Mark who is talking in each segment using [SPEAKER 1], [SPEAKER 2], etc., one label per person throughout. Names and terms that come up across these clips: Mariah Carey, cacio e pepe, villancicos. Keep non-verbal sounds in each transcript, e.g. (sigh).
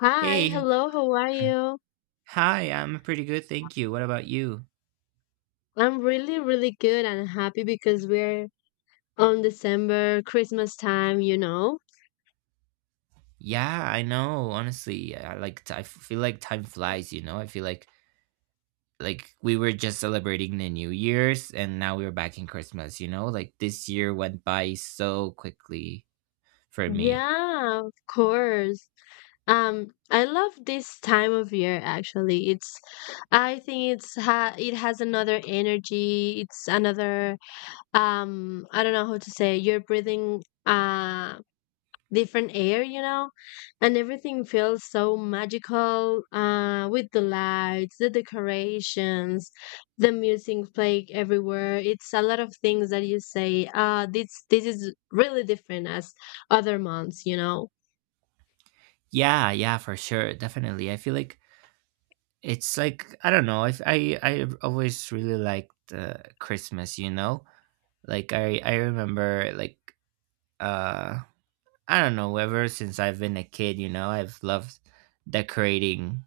[SPEAKER 1] Hi,
[SPEAKER 2] Hey.
[SPEAKER 1] hello, how are you?
[SPEAKER 2] Hi, I'm pretty good, thank you. What about you?
[SPEAKER 1] I'm really, really good and happy because we're on December, Christmas time, you know?
[SPEAKER 2] Yeah, I know. Honestly, I like I feel like time flies, I feel like we were just celebrating the New Year's and now we're back in Christmas. Like this year went by so quickly for me.
[SPEAKER 1] Yeah, of course. I love this time of year actually. It's I think it has another energy. It's another I don't know how to say. You're breathing different air, you know, and everything feels so magical with the lights, the decorations, the music playing everywhere. It's a lot of things that you say, this is really different as other months, you know.
[SPEAKER 2] Yeah, yeah, for sure. Definitely. I feel like it's like I don't know. I always really liked Christmas, Like I remember like uh I don't know, ever since I've been a kid, I've loved decorating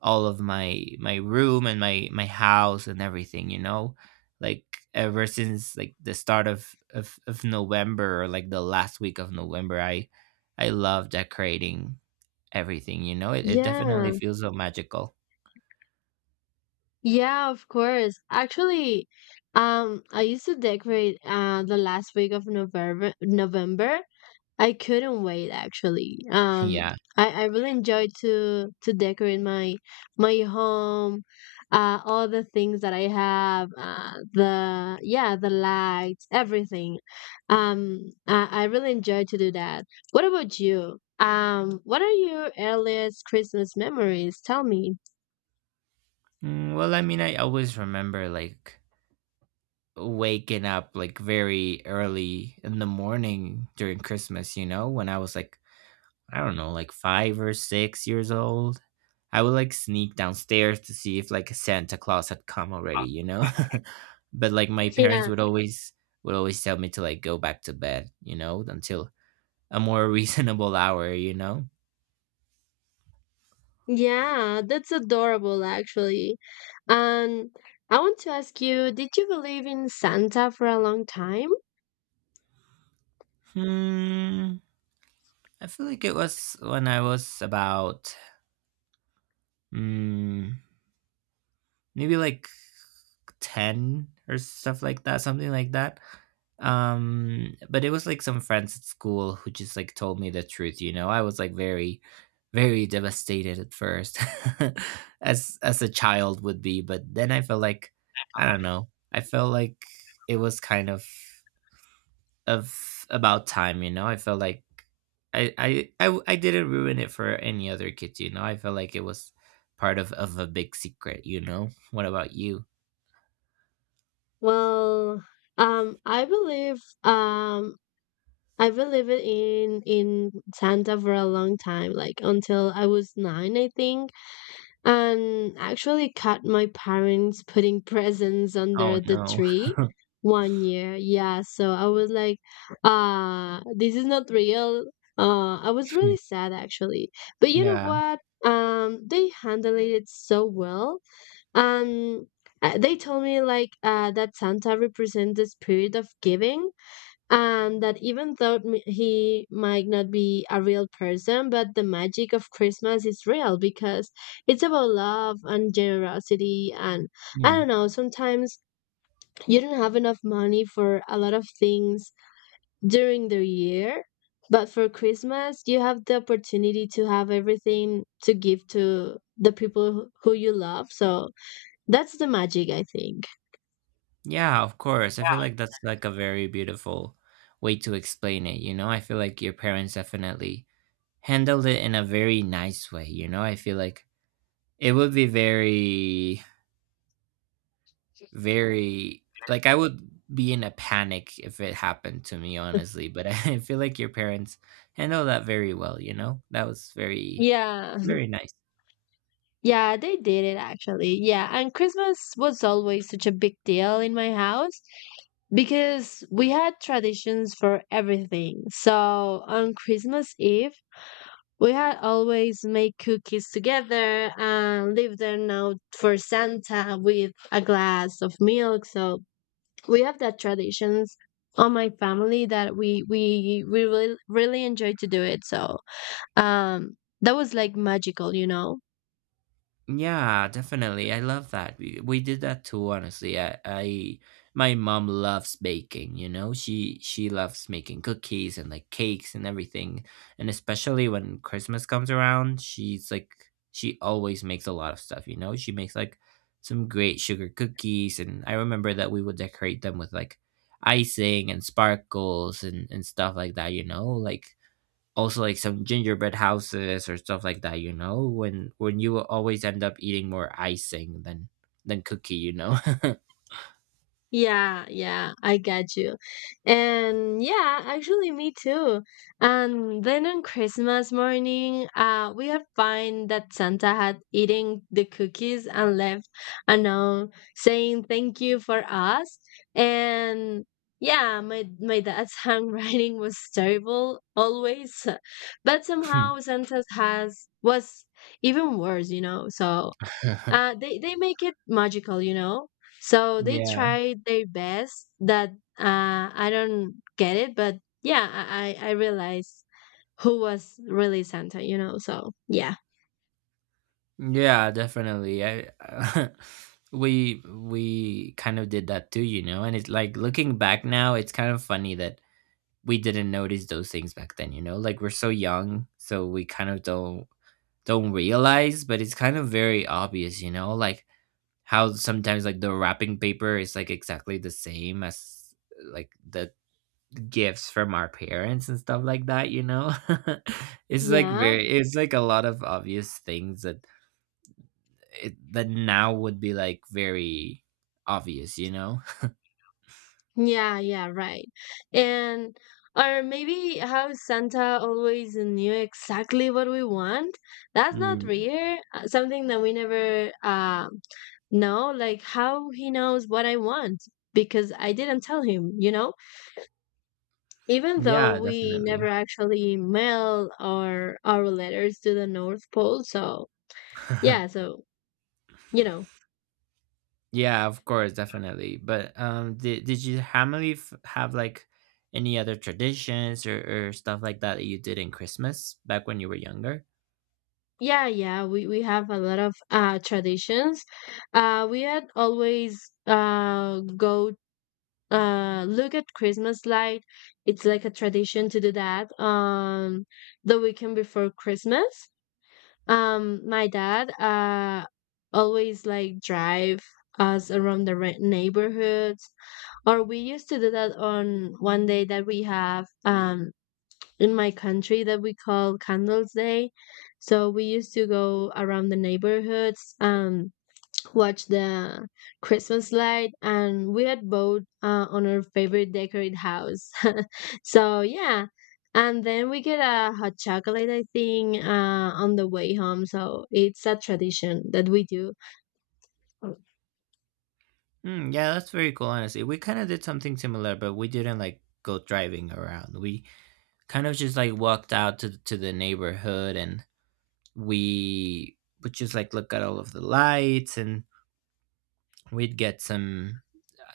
[SPEAKER 2] all of my room and my house and everything, Like ever since like the start of November or like the last week of November, I love decorating everything, It it definitely
[SPEAKER 1] Yeah,
[SPEAKER 2] feels so magical.
[SPEAKER 1] yeah, of course. Actually, I used to decorate the last week of November. I couldn't wait actually.
[SPEAKER 2] (laughs) Yeah.
[SPEAKER 1] I really enjoyed to decorate my my home, all the things that I have, the yeah, the lights, everything. Um, I really enjoyed to do that. What about you? What are your earliest Christmas memories? Tell me.
[SPEAKER 2] Mm, well, I mean, I always remember like waking up like very early in the morning during Christmas, when I was like I don't know, like 5 or 6 years old. I would like sneak downstairs to see if like Santa Claus had come already, (laughs) But like my parents
[SPEAKER 1] Yeah,
[SPEAKER 2] would always tell me to like go back to bed, until a more (laughs) reasonable hour.
[SPEAKER 1] yeah, that's adorable actually. And I want to ask you, did you believe in Santa for a long time?
[SPEAKER 2] Hmm. I feel like it was when I was about mm, maybe like 10 or stuff like that, something like that. But it was like some friends at school who just like told me the truth. I was like very very devastated at first. (laughs) As a child would be, but then I felt like I don't know. I felt like it was kind of about time. I felt like I didn't ruin it for any other kids. I felt like it was part of a big secret. What about you?
[SPEAKER 1] Well, um, I believe um I believe it in Santa for a long time, like until I was nine, I think, and actually caught my parents putting (laughs) presents
[SPEAKER 2] Oh
[SPEAKER 1] under the
[SPEAKER 2] no.
[SPEAKER 1] tree one year. Yeah, so I was like, this is not real. I was really sad actually, but you know
[SPEAKER 2] Yeah.
[SPEAKER 1] what? They handled it so well um, they told me like that Santa represents the spirit of giving, and that even though he might not be a real person, but the magic of Christmas is real because it's about love and generosity. And I
[SPEAKER 2] Mm.
[SPEAKER 1] don't know, sometimes you don't have enough money for a lot of things during the year. But for Christmas, you have the opportunity to have everything to give to the people who you love. So that's the magic, I think.
[SPEAKER 2] Yeah, of course. I feel like that's like a very beautiful way to explain it. I feel like your parents definitely handled it in a very nice way. I feel like it would be very, very, like I would be in a panic if it happened to me, honestly. But (laughs) I feel like your parents handled that very well. That was very,
[SPEAKER 1] Yeah,
[SPEAKER 2] very nice.
[SPEAKER 1] (laughs) yeah, they did it actually. Yeah, and Christmas was always such a big deal in my house because we had traditions for everything. So on Christmas Eve, we had always make cookies together and leave them out for Santa with a glass of milk. So we have that traditions on my family that we really really enjoy to do it. So um that was like magical, you know.
[SPEAKER 2] Yeah, definitely. I love that. We did that too, honestly. I my mom loves baking. She loves making cookies and like cakes and everything. And especially when Christmas comes around, she's like she always makes a lot of stuff. She makes like some great sugar cookies, and I remember that we would decorate them with like icing and sparkles and stuff like that. Like also like some gingerbread houses or stuff like that when you will always end up eating more icing than cookie.
[SPEAKER 1] Yeah, yeah, I got you. And yeah, actually, me too. And then on Christmas morning, we have find that Santa had eaten the cookies and left a note saying thank you for us. And yeah, my dad's (laughs) handwriting was terrible always, but somehow Santa's has was even worse, you know. So
[SPEAKER 2] (laughs)
[SPEAKER 1] they make it magical, you know, so they
[SPEAKER 2] Yeah,
[SPEAKER 1] try their best that I don't get it, but yeah, I I realize who was really Santa, you know. So yeah.
[SPEAKER 2] yeah, definitely. I (laughs) we kind of did that too, and it's like looking back now it's kind of funny that we didn't notice those things back then, like we're so young, so we kind of don't realize, but it's kind of very obvious, like how sometimes like the wrapping paper is like exactly the same as like the gifts from our parents and stuff like that. (laughs) It's like
[SPEAKER 1] Yeah,
[SPEAKER 2] very it's like a lot of obvious things that that now would be like very obvious. (laughs)
[SPEAKER 1] yeah, yeah, right. And or maybe how Santa always knew exactly what we want. That's not
[SPEAKER 2] Mm,
[SPEAKER 1] rare, something that we never know, like how he knows what I want because I didn't tell him, you know. Even
[SPEAKER 2] yeah,
[SPEAKER 1] though we never
[SPEAKER 2] definitely.
[SPEAKER 1] actually mail our letters to the North Pole, so yeah,
[SPEAKER 2] (laughs)
[SPEAKER 1] so you know,
[SPEAKER 2] Yeah, of course, definitely. But did your family have like any other traditions or stuff like that that you did in Christmas back when you were younger?
[SPEAKER 1] yeah, yeah, we have a lot of traditions. We had always go look at Christmas light. It's like a tradition to do that on the weekend before Christmas. My dad always like drive us around the neighborhoods, or we used to do that on one day that we have in my country that we call candles day. So we used to go around the neighborhoods, watch the Christmas light, and we had both on our favorite decorate house. (laughs) So yeah, and then we get a hot chocolate, I think, on the way home, so it's a tradition that we do.
[SPEAKER 2] Mm, yeah, that's very cool, honestly. We kind of did something similar, but we didn't like go driving around. We kind of just like walked out to the neighborhood, and we would just like look at all of the lights, and we'd get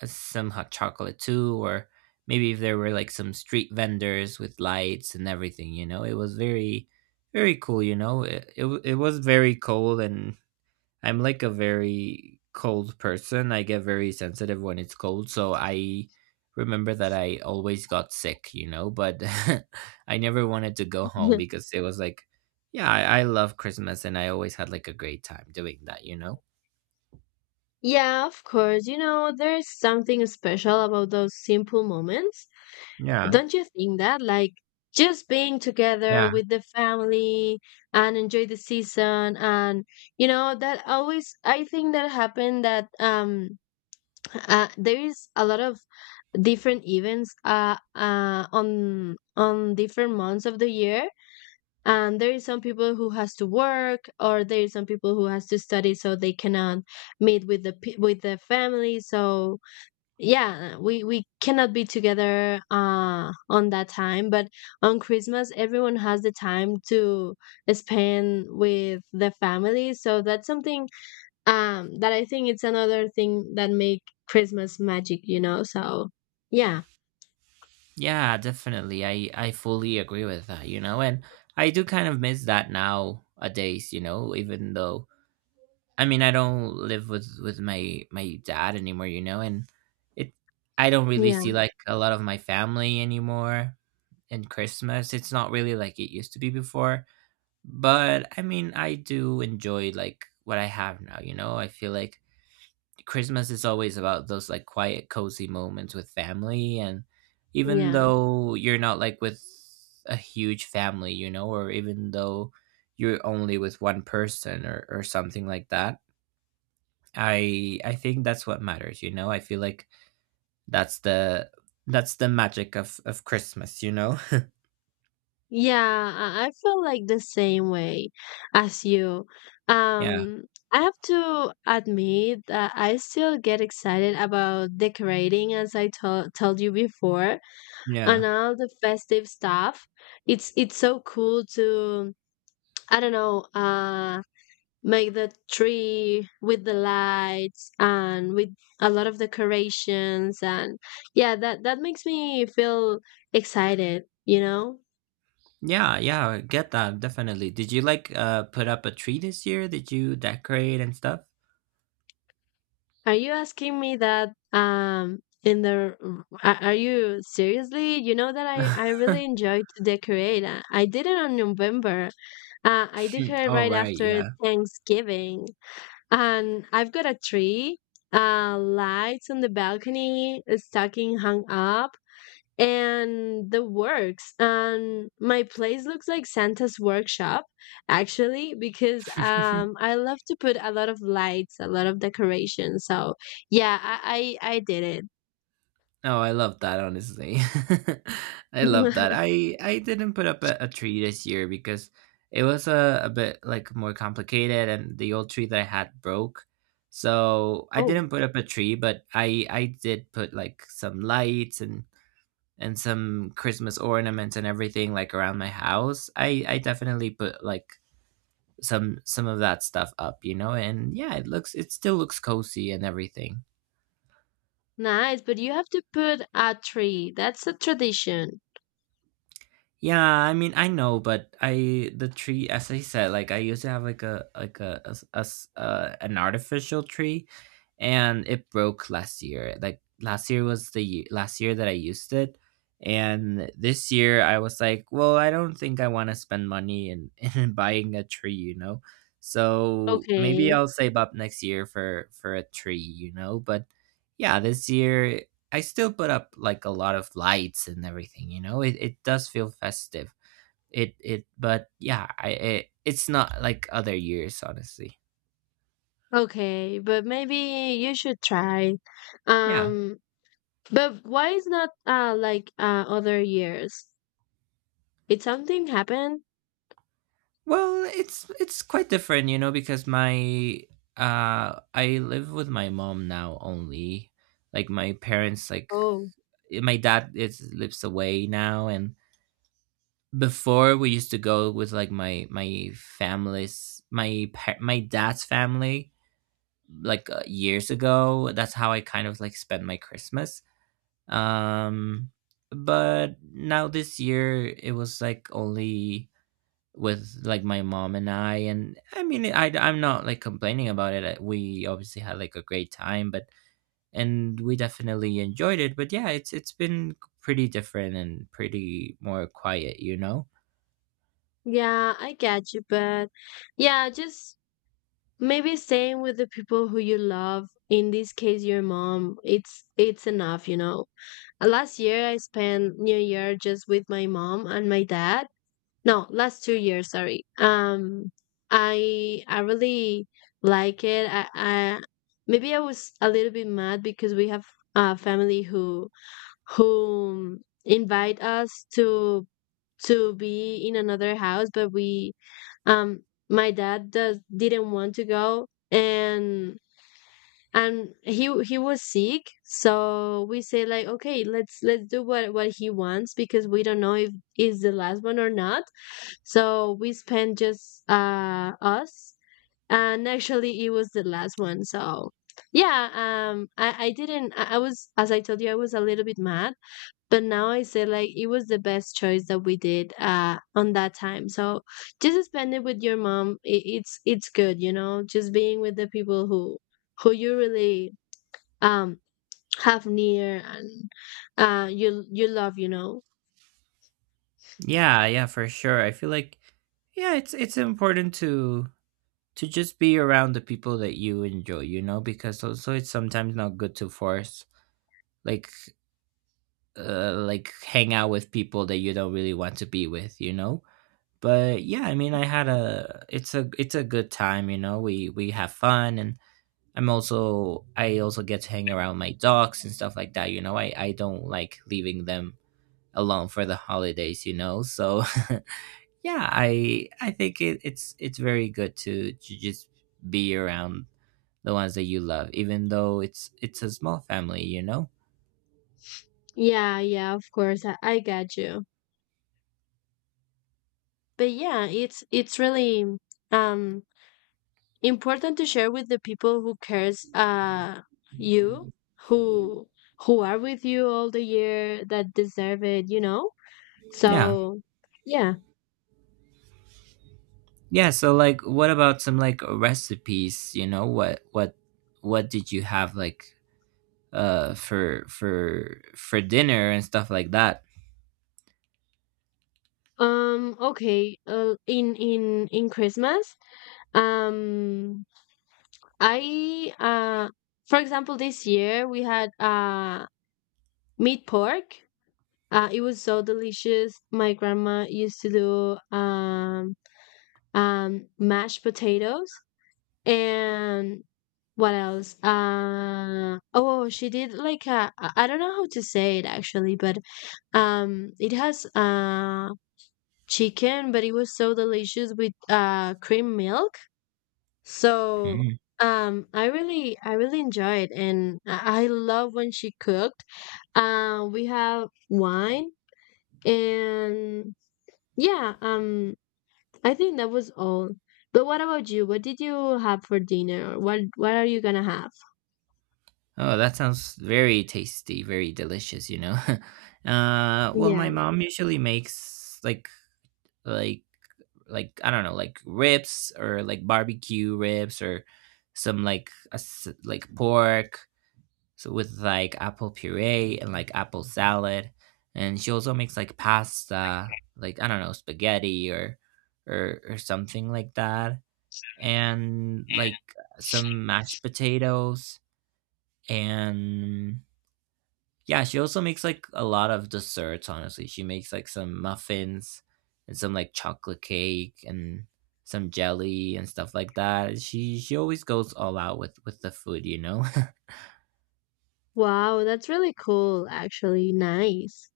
[SPEAKER 2] some hot chocolate too, or maybe if there were like some street vendors with lights and everything, It was very very cool. It was very cold, and I'm like a very cold person. I get very sensitive when it's cold, so I remember that I always got sick, but (laughs) I never wanted to go home
[SPEAKER 1] (laughs)
[SPEAKER 2] because it was like, yeah, I love Christmas, and I always had like a great time doing that.
[SPEAKER 1] Yeah, of course. You know, there's something special about those simple moments.
[SPEAKER 2] Yeah,
[SPEAKER 1] Don't you think that? Like, just being together
[SPEAKER 2] yeah,
[SPEAKER 1] with the family and enjoy the season, and you know that always I think that happened, that there is a lot of different events, on different months of the year, and there is some people who has to work, or there is some people who has to study, so they cannot meet with the with the family. So yeah, we cannot be together on that time, but on Christmas everyone has the time to spend with the family. So that's something that I think it's another thing that make Christmas magic, you know. So yeah,
[SPEAKER 2] yeah, definitely. I fully agree with that, and I do kind of miss that now a days, even though I mean, I don't live with my dad anymore, and it I don't really
[SPEAKER 1] yeah,
[SPEAKER 2] see like a lot of my family anymore in Christmas. It's not really like it used to be before, but I mean, I do enjoy like what I have now, I feel like Christmas is always about those like quiet, cozy moments with family, and even
[SPEAKER 1] yeah.
[SPEAKER 2] though you're not like with a huge family, or even though you're only with one person or something like that, I think that's what matters, I feel like that's the magic of Christmas, (laughs)
[SPEAKER 1] Yeah, I feel like the same way as you.
[SPEAKER 2] Yeah.
[SPEAKER 1] Um, I have to admit that I still get excited about decorating, as I to told you before, and
[SPEAKER 2] Yeah.
[SPEAKER 1] all the festive stuff. It's so cool to, I don't know, make the tree with the lights and with a lot of decorations, and yeah, that that makes me feel excited, you know?
[SPEAKER 2] Yeah, yeah, I get that, definitely. Did you like put up a tree this year? Did you decorate and stuff?
[SPEAKER 1] Are you asking me that in the are you seriously? You know that I
[SPEAKER 2] (laughs)
[SPEAKER 1] really enjoy to decorate. I did it on November. I decorate
[SPEAKER 2] Oh,
[SPEAKER 1] right
[SPEAKER 2] right,
[SPEAKER 1] after
[SPEAKER 2] yeah.
[SPEAKER 1] Thanksgiving, and I've got a tree, lights on the balcony, a stocking hung up, and the works. And my place looks like Santa's workshop actually because
[SPEAKER 2] (laughs)
[SPEAKER 1] I love to put a lot of lights, a lot of decoration. So yeah, I did
[SPEAKER 2] Oh, I love that, honestly. (laughs) I love that.
[SPEAKER 1] it.
[SPEAKER 2] I didn't put up a tree this year, because it was a bit like more complicated and the old tree that I had broke. So
[SPEAKER 1] (laughs)
[SPEAKER 2] I
[SPEAKER 1] Oh,
[SPEAKER 2] didn't put up a tree, but I did put like some lights and some Christmas ornaments and everything like around my house. I definitely put like some of that stuff up, and yeah, it still looks cozy and everything.
[SPEAKER 1] nice, but you have to put a tree. That's a tradition.
[SPEAKER 2] Yeah, I mean, I know, but I the tree, as I said, like I used to have like a s- an artificial tree, and it broke last year. Like last year was the last year that I used it, and this year I was like, well, I don't think I want to spend money in, (laughs) in buying a tree, So maybe
[SPEAKER 1] okay
[SPEAKER 2] I'll save up next year for a tree, But yeah, this year I still put up like a lot of lights and everything, It it does feel festive. It But yeah, I it's not like other years honestly.
[SPEAKER 1] okay, but maybe you should try.
[SPEAKER 2] Yeah.
[SPEAKER 1] um but why is not like other years? Did something happen?
[SPEAKER 2] Well, it's quite different, because my I live with my mom now only. Like my parents like
[SPEAKER 1] Oh.
[SPEAKER 2] my dad is lives away now, and before we used to go with like my family's my dad's family like years ago. That's how I kind of like spent my Christmas. Um, but now this year it was like only with like my mom and I mean I'm not like complaining about it. We obviously had like a great time, but and we definitely enjoyed it. But yeah, it's been pretty different and pretty more quiet,
[SPEAKER 1] Yeah, I get you, but yeah, just maybe staying with the people who you love, in this case your mom, it's enough, you know. Last year I spent New Year just with my mom and my dad. No, last 2 years, sorry. I really like it. I maybe I was a little bit mad because we have a family who invite us to be in another house, but we um my dad does didn't want to go, and he was sick. So we say like, okay, let's do what he wants, because we don't know if is the last one or not. So we spent just us, and actually it was the last one. So yeah, I didn't. I was, as I told you, I was a little bit mad, but now I say like it was the best choice that we did on that time. So just spend it with your mom. It's good, you know, just being with the people who you really um have near and you you love, you know.
[SPEAKER 2] Yeah, yeah, for sure. I feel like yeah, it's important to just be around the people that you enjoy, because also it's sometimes not good to force like like hang out with people that you don't really want to be with, But yeah, I mean, I had a it's a it's a good time, We have fun, and I also get to hang around my dogs and stuff like that, I don't like leaving them alone for the holidays, So (laughs) yeah, I think it's very good to just be around the ones that you love, even though it's a small family,
[SPEAKER 1] Yeah, yeah, of course. I got you. But yeah, it's really um important to share with the people who cares you who who are with you all the year that deserve it, you know?
[SPEAKER 2] yeah,
[SPEAKER 1] So yeah.
[SPEAKER 2] yeah, so like what about some like recipes, what did you have like for dinner and stuff like that?
[SPEAKER 1] Okay, in Christmas, um I for example this year we had meat pork. Uh, it was so delicious. My grandma used to do mashed potatoes and what else? Uh, oh, she did like a I don't know how to say it actually, but it has chicken, but it was so delicious with cream milk. So
[SPEAKER 2] Mm.
[SPEAKER 1] I really enjoyed, and I love when she cooked. We have wine, and yeah, I think that was all. But what about you? What did you have for dinner? Or what are you gonna have?
[SPEAKER 2] Oh, that sounds very tasty, very delicious. (laughs) Well, my
[SPEAKER 1] Yeah.
[SPEAKER 2] mom usually makes like like like I don't know, like ribs or like barbecue ribs or some like a, like pork, so with like apple puree and like apple salad. And she also makes like pasta, like I don't know, spaghetti or or something like that. And like some mashed potatoes. And yeah, she also makes like a lot of desserts. Honestly, she makes like some muffins and some like chocolate cake and some jelly and stuff like that. She always goes all out with the food. (laughs)
[SPEAKER 1] Wow, that's really cool actually. Nice.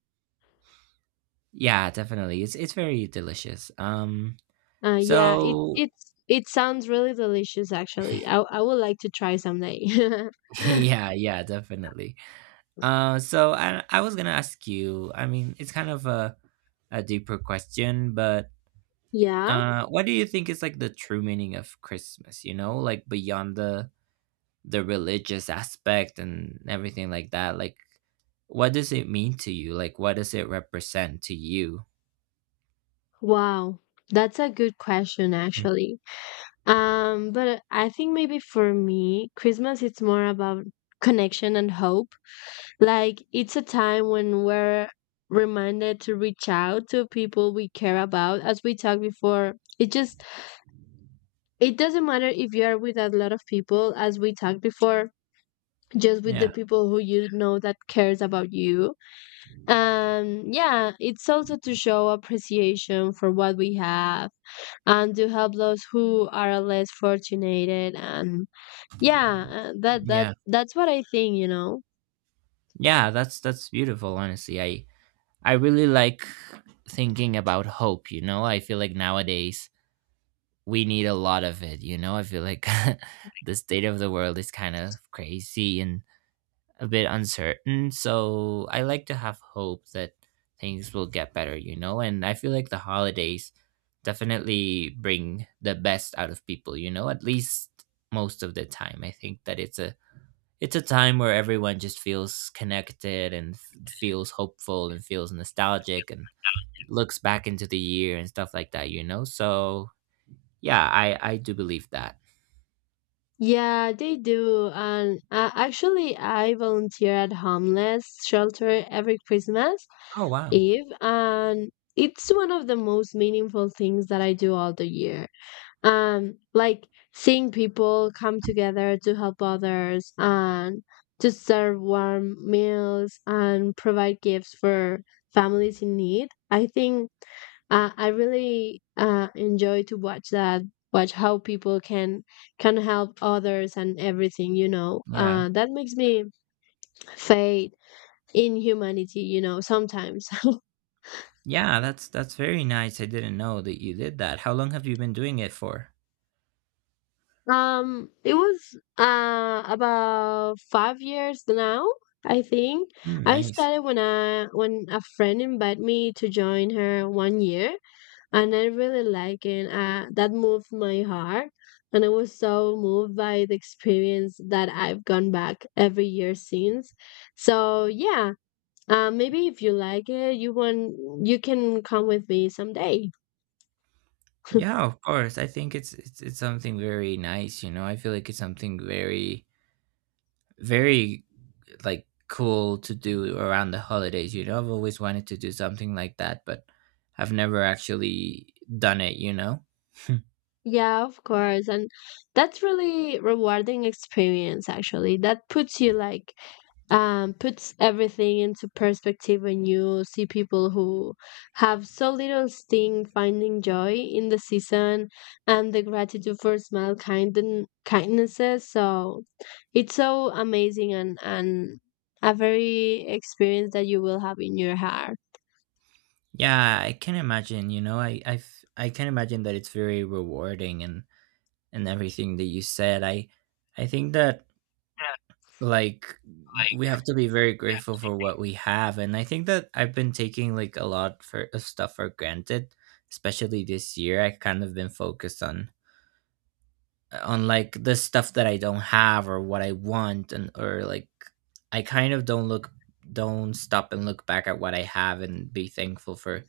[SPEAKER 2] Yeah, definitely. It's very delicious. Um,
[SPEAKER 1] Uh, yeah, it
[SPEAKER 2] so
[SPEAKER 1] it's it sounds really delicious actually. I would like to try someday. (laughs)
[SPEAKER 2] (laughs) yeah, yeah, definitely. So I was gonna ask you. I mean, it's kind of a deeper question, but
[SPEAKER 1] Yeah.
[SPEAKER 2] what do you think is like the true meaning of Christmas? You know, like beyond the religious aspect and everything like that. Like, what does it mean to you? Like, what does it represent to you?
[SPEAKER 1] Wow. That's a good question
[SPEAKER 2] Mm.
[SPEAKER 1] actually. But I think maybe for me Christmas it's more about connection and hope. Like it's a time when we're reminded to reach out to people we care about, as we talked before. It just it doesn't matter if you are with a lot of people, as we talked before, just with the
[SPEAKER 2] Yeah,
[SPEAKER 1] people who you know that cares about you. Yeah, it's also to show appreciation for what we have and to help those who are less fortunate. and yeah uh, that that
[SPEAKER 2] yeah,
[SPEAKER 1] that's what I think.
[SPEAKER 2] yeah. That's beautiful. Honestly, I really like thinking about hope, you know? I feel like nowadays we need a lot of it, you know? I feel like (laughs) the state of the world is kind of crazy and a bit uncertain. So I like to have hope that things will get better, you know? And I feel like the holidays definitely bring the best out of people, you know? At least most of the time. I think that it's a time where everyone just feels connected and feels hopeful and feels nostalgic and looks back into the year and stuff like that, you know? So yeah, I do believe that.
[SPEAKER 1] Yeah, they do. And uh, actually i volunteer at homeless shelter every Christmas
[SPEAKER 2] Oh wow.
[SPEAKER 1] eve, and it's one of the most meaningful things that I do all the year. um like seeing people come together to help others and to serve warm meals and provide gifts for families in need, I think I really enjoy to watch that, watch how people can help others and everything you know
[SPEAKER 2] Yeah.
[SPEAKER 1] uh, That makes me faith in humanity sometimes. (laughs)
[SPEAKER 2] Yeah, that's very nice. I didn't know that you did that. How long have you been doing it for?
[SPEAKER 1] It was about 5 years now, I think.
[SPEAKER 2] Mm,
[SPEAKER 1] I
[SPEAKER 2] nice.
[SPEAKER 1] started when I when a friend invited me to join her one year, and I really liked it. That moved my heart, and I was so moved by the experience that I've gone back every year since. So yeah, maybe if you like it, you can come with me someday. (laughs)
[SPEAKER 2] Yeah, of course. I think it's something very nice, you know. I feel like it's something very very like cool to do around the holidays, you know. I've always wanted to do something like that, but I've never actually done it, you know.
[SPEAKER 1] Yeah, of course. And that's really rewarding experience actually. That puts you like puts everything into perspective when you see people who have so little sting finding joy in the season and the gratitude for small kindnesses. So it's so amazing, and a very experience that you will have in your heart.
[SPEAKER 2] Yeah, I can imagine. You know, I I can imagine that it's very rewarding and everything that you said. I think that like we have to be very grateful for what we have, and I think that I've been taking like a lot for of stuff for granted, especially this year. I kind of been focused on like the stuff that I don't have or what I want, and or like I kind of don't look don't stop and look back at what I have and be thankful for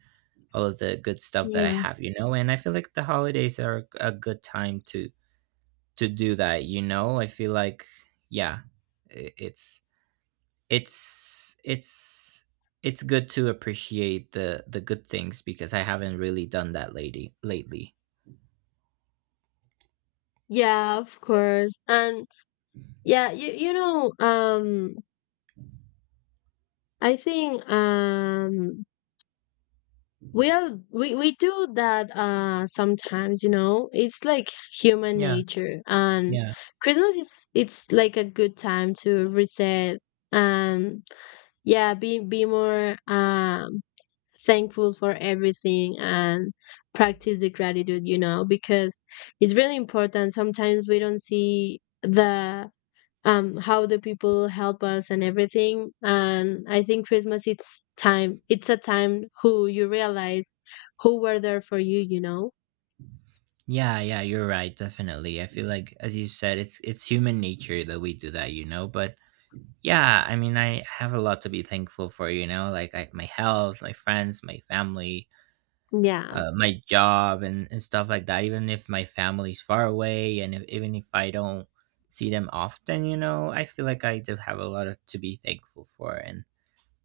[SPEAKER 2] all of the good stuff that I
[SPEAKER 1] Yeah.
[SPEAKER 2] have, you know. And I feel like the holidays are a good time to do that, you know. I feel like yeah, i- it's it's it's good to appreciate the good things because I haven't really done that lady lately.
[SPEAKER 1] Yeah, of course. And yeah, you know, I think we do that sometimes, you know. It's like human
[SPEAKER 2] Yeah,
[SPEAKER 1] nature. And
[SPEAKER 2] yeah.
[SPEAKER 1] Christmas is it's like a good time to reset, and yeah, be more thankful for everything and practice the gratitude, you know, because it's really important. Sometimes we don't see the how the people help us and everything. And I think Christmas it's a time who you realize who were there for you you know
[SPEAKER 2] Yeah, yeah, you're right, definitely. I feel like as you said, it's human nature that we do that, you know, but yeah, I mean, I have a lot to be thankful for, you know, like my health, my friends, my family,
[SPEAKER 1] Yeah,
[SPEAKER 2] my job and stuff like that, even if my family's far away and if, even if I don't see them often, you know. I feel like I do have a lot of, to be thankful for. And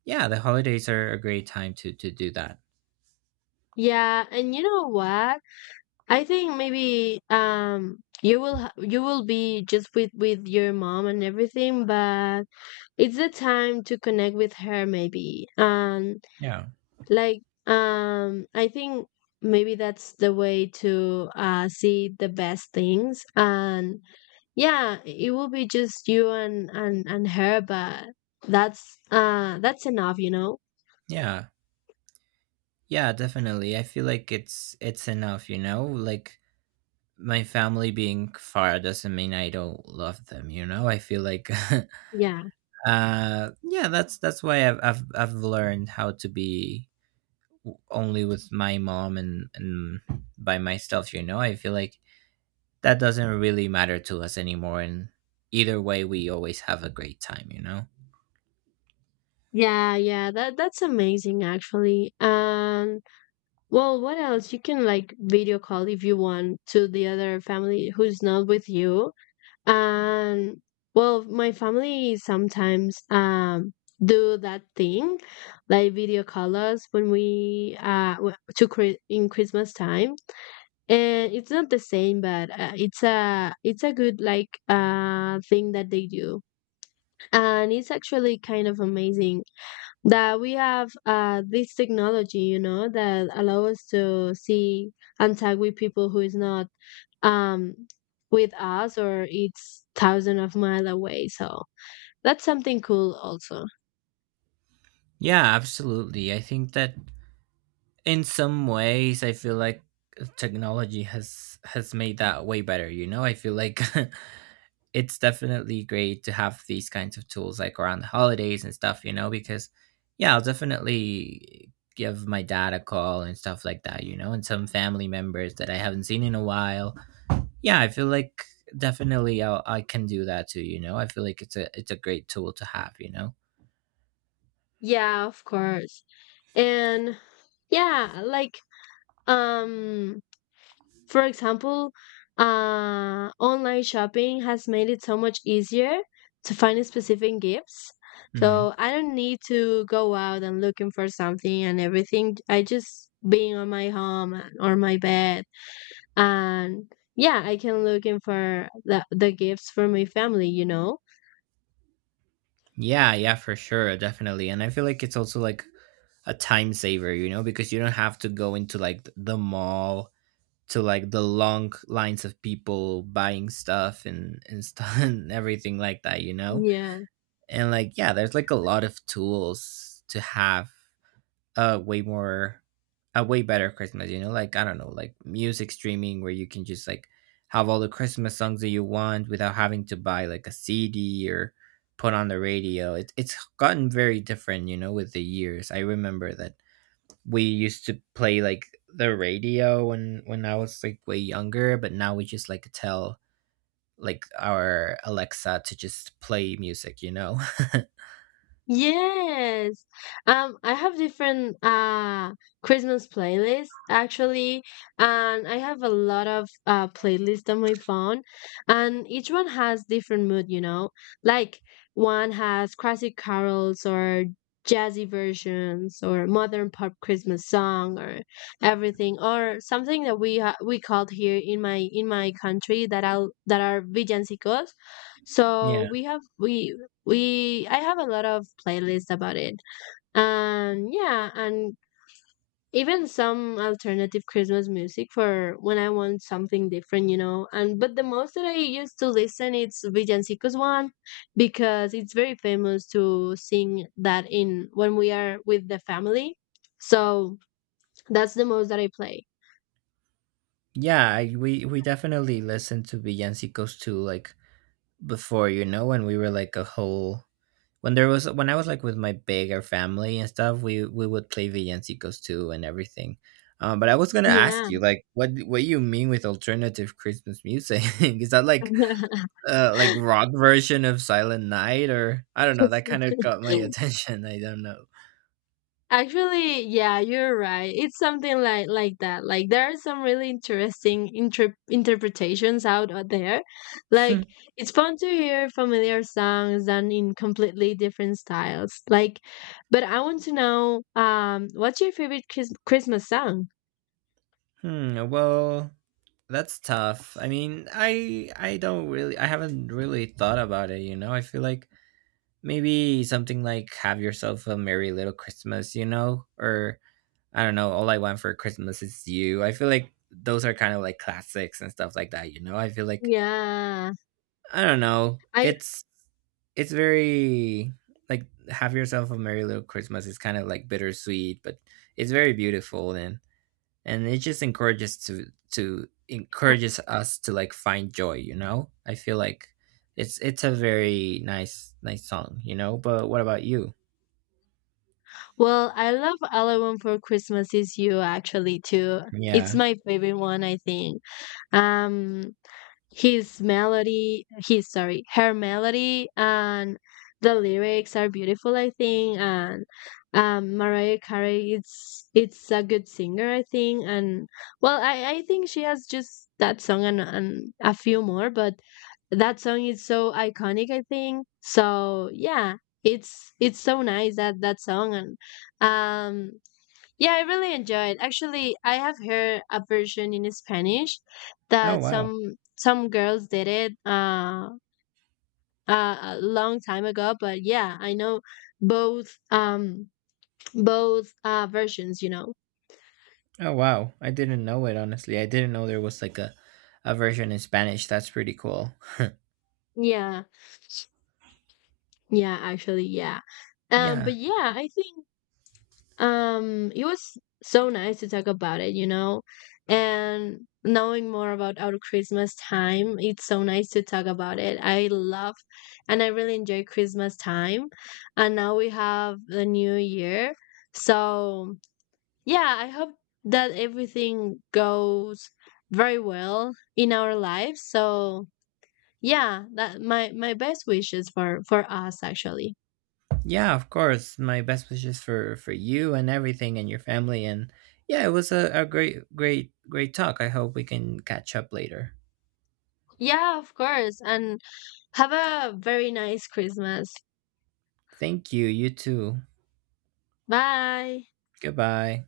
[SPEAKER 2] yeah, the holidays are a great time to do that.
[SPEAKER 1] yeah. And you know what, I think maybe you will be just with your mom and everything, but it's the time to connect with her maybe. And
[SPEAKER 2] yeah
[SPEAKER 1] like I think maybe that's the way to see the best things. And yeah, it will be just you and her, but that's enough, you know.
[SPEAKER 2] yeah Yeah, definitely. I feel like it's enough, you know, like my family being far doesn't mean I don't love them, you know. I feel like
[SPEAKER 1] Yeah.
[SPEAKER 2] (laughs) yeah, that's why I've learned how to be only with my mom, and by myself, you know. I feel like that doesn't really matter to us anymore. And either way, we always have a great time, you know?
[SPEAKER 1] Yeah, yeah. That that's amazing actually. And well, what else? You can like video call if you want to the other family who's not with you. And well, my family sometimes do that thing, like video call us when we in Christmas time. And it's not the same, but it's a good like thing that they do. And it's actually kind of amazing that we have this technology, you know, that allow us to see and tag with people who is not um with us or it's thousand of mile away. So that's something cool also.
[SPEAKER 2] Yeah, absolutely. I think that in some ways I feel like technology has made that way better, you know. I feel like (laughs) it's definitely great to have these kinds of tools like around the holidays and stuff, you know, because yeah, I'll definitely give my dad a call and stuff like that, you know, and some family members that I haven't seen in a while. Yeah, I feel like definitely I can do that too, you know. I feel like it's a great tool to have, you know.
[SPEAKER 1] Yeah, of course. And yeah, um for example, online shopping has made it so much easier to find specific gifts.
[SPEAKER 2] Hmm.
[SPEAKER 1] So I don't need to go out and looking for something and everything. I just being on my home and- or my bed, and yeah, I can looking for the gifts for my family, you know?
[SPEAKER 2] Yeah, yeah, for sure, definitely. And I feel like it's also like a time saver, you know, because you don't have to go into like the mall, to like the long lines of people buying stuff and stuff (laughs) and everything like that, you know?
[SPEAKER 1] Yeah.
[SPEAKER 2] And like yeah, there's like a lot of tools to have a way more a way better Christmas, you know, like I don't know, like music streaming where you can just like have all the Christmas songs that you want without having to buy like a CD or put on the radio. It's gotten very different, you know, with the years. I remember that we used to play like the radio when I was like way younger, but now we just like tell like our Alexa to just play music, you know. (laughs)
[SPEAKER 1] Yes. I have different Christmas playlists actually, and I have a lot of playlists on my phone, and each one has different mood, you know. Like one has classic carols or jazzy versions or modern pop Christmas song or everything, or something that we called here in my country that I'll that are villancicos.
[SPEAKER 2] yeah.
[SPEAKER 1] So we have we I have a lot of playlists about it. And yeah, and even some alternative Christmas music for when I want something different, you know. And but the most that I used to listen, it's Villancicos one, because it's very famous to sing that in when we are with the family. So that's the most that I play.
[SPEAKER 2] Yeah, we definitely listen to villancicos too, like before, you know, when we were like a whole when there was when I was like with my bigger family and stuff, we would play villancicos too and everything. But I was gonna ask
[SPEAKER 1] Yeah.
[SPEAKER 2] you, like, what you mean with alternative Christmas music? (laughs) Is that like rock version of Silent Night or I don't know? That kind of got my
[SPEAKER 1] (laughs)
[SPEAKER 2] attention. (laughs) I don't know.
[SPEAKER 1] Actually, yeah, you're right. It's something like that. Like there are some really interesting interpretations out there.
[SPEAKER 2] Hmm,
[SPEAKER 1] Like it's fun to hear familiar songs done in completely different styles. Like, but I want to know, what's your favorite Christmas song?
[SPEAKER 2] hmm, well, that's tough. I mean, I don't really I haven't really thought about it, you know. I feel like maybe something like Have Yourself a Merry Little Christmas, you know? Or I don't know, All I Want for Christmas Is You. I feel like those are kind of like classics and stuff like that, you know? I feel like
[SPEAKER 1] Yeah.
[SPEAKER 2] I don't know.
[SPEAKER 1] I
[SPEAKER 2] It's very like Have Yourself a Merry Little Christmas is kind of like bittersweet, but it's very beautiful and it just encourages to encourages us to like find joy, you know? I feel like it's a very nice song, you know? But what about you?
[SPEAKER 1] Well, I love All I Want for Christmas Is You actually too. It's
[SPEAKER 2] Yeah.
[SPEAKER 1] my favorite one, I think. Um, His melody, his Sorry, her melody and the lyrics are beautiful, I think. And Mariah Carey, it's a good singer, I think. And well, I think she has just that song and a few more, but that song is so iconic, I think. So yeah, it's so nice that that song. And um yeah, I really enjoyed. Actually, I have heard a version in Spanish
[SPEAKER 2] Oh
[SPEAKER 1] that
[SPEAKER 2] wow.
[SPEAKER 1] some girls did it a long time ago. But yeah, I know both um both versions, you know.
[SPEAKER 2] Oh wow. I didn't know it, honestly. I didn't know there was like a version in Spanish. That's pretty cool.
[SPEAKER 1] Yeah, yeah, actually, yeah.
[SPEAKER 2] Yeah.
[SPEAKER 1] But yeah, I think. It was so nice to talk about it, you know, and knowing more about our Christmas time, it's so nice to talk about it. I love, and I really enjoy Christmas time, and now we have the new year. So, yeah, I hope that everything goes very well in our lives. So, yeah, that my best wishes for us actually.
[SPEAKER 2] Yeah, of course. My best wishes for you and everything and your family. And yeah, it was a great great talk. I hope we can catch up later.
[SPEAKER 1] Yeah, of course. And have a very nice Christmas.
[SPEAKER 2] Thank you. You too.
[SPEAKER 1] Bye.
[SPEAKER 2] Goodbye.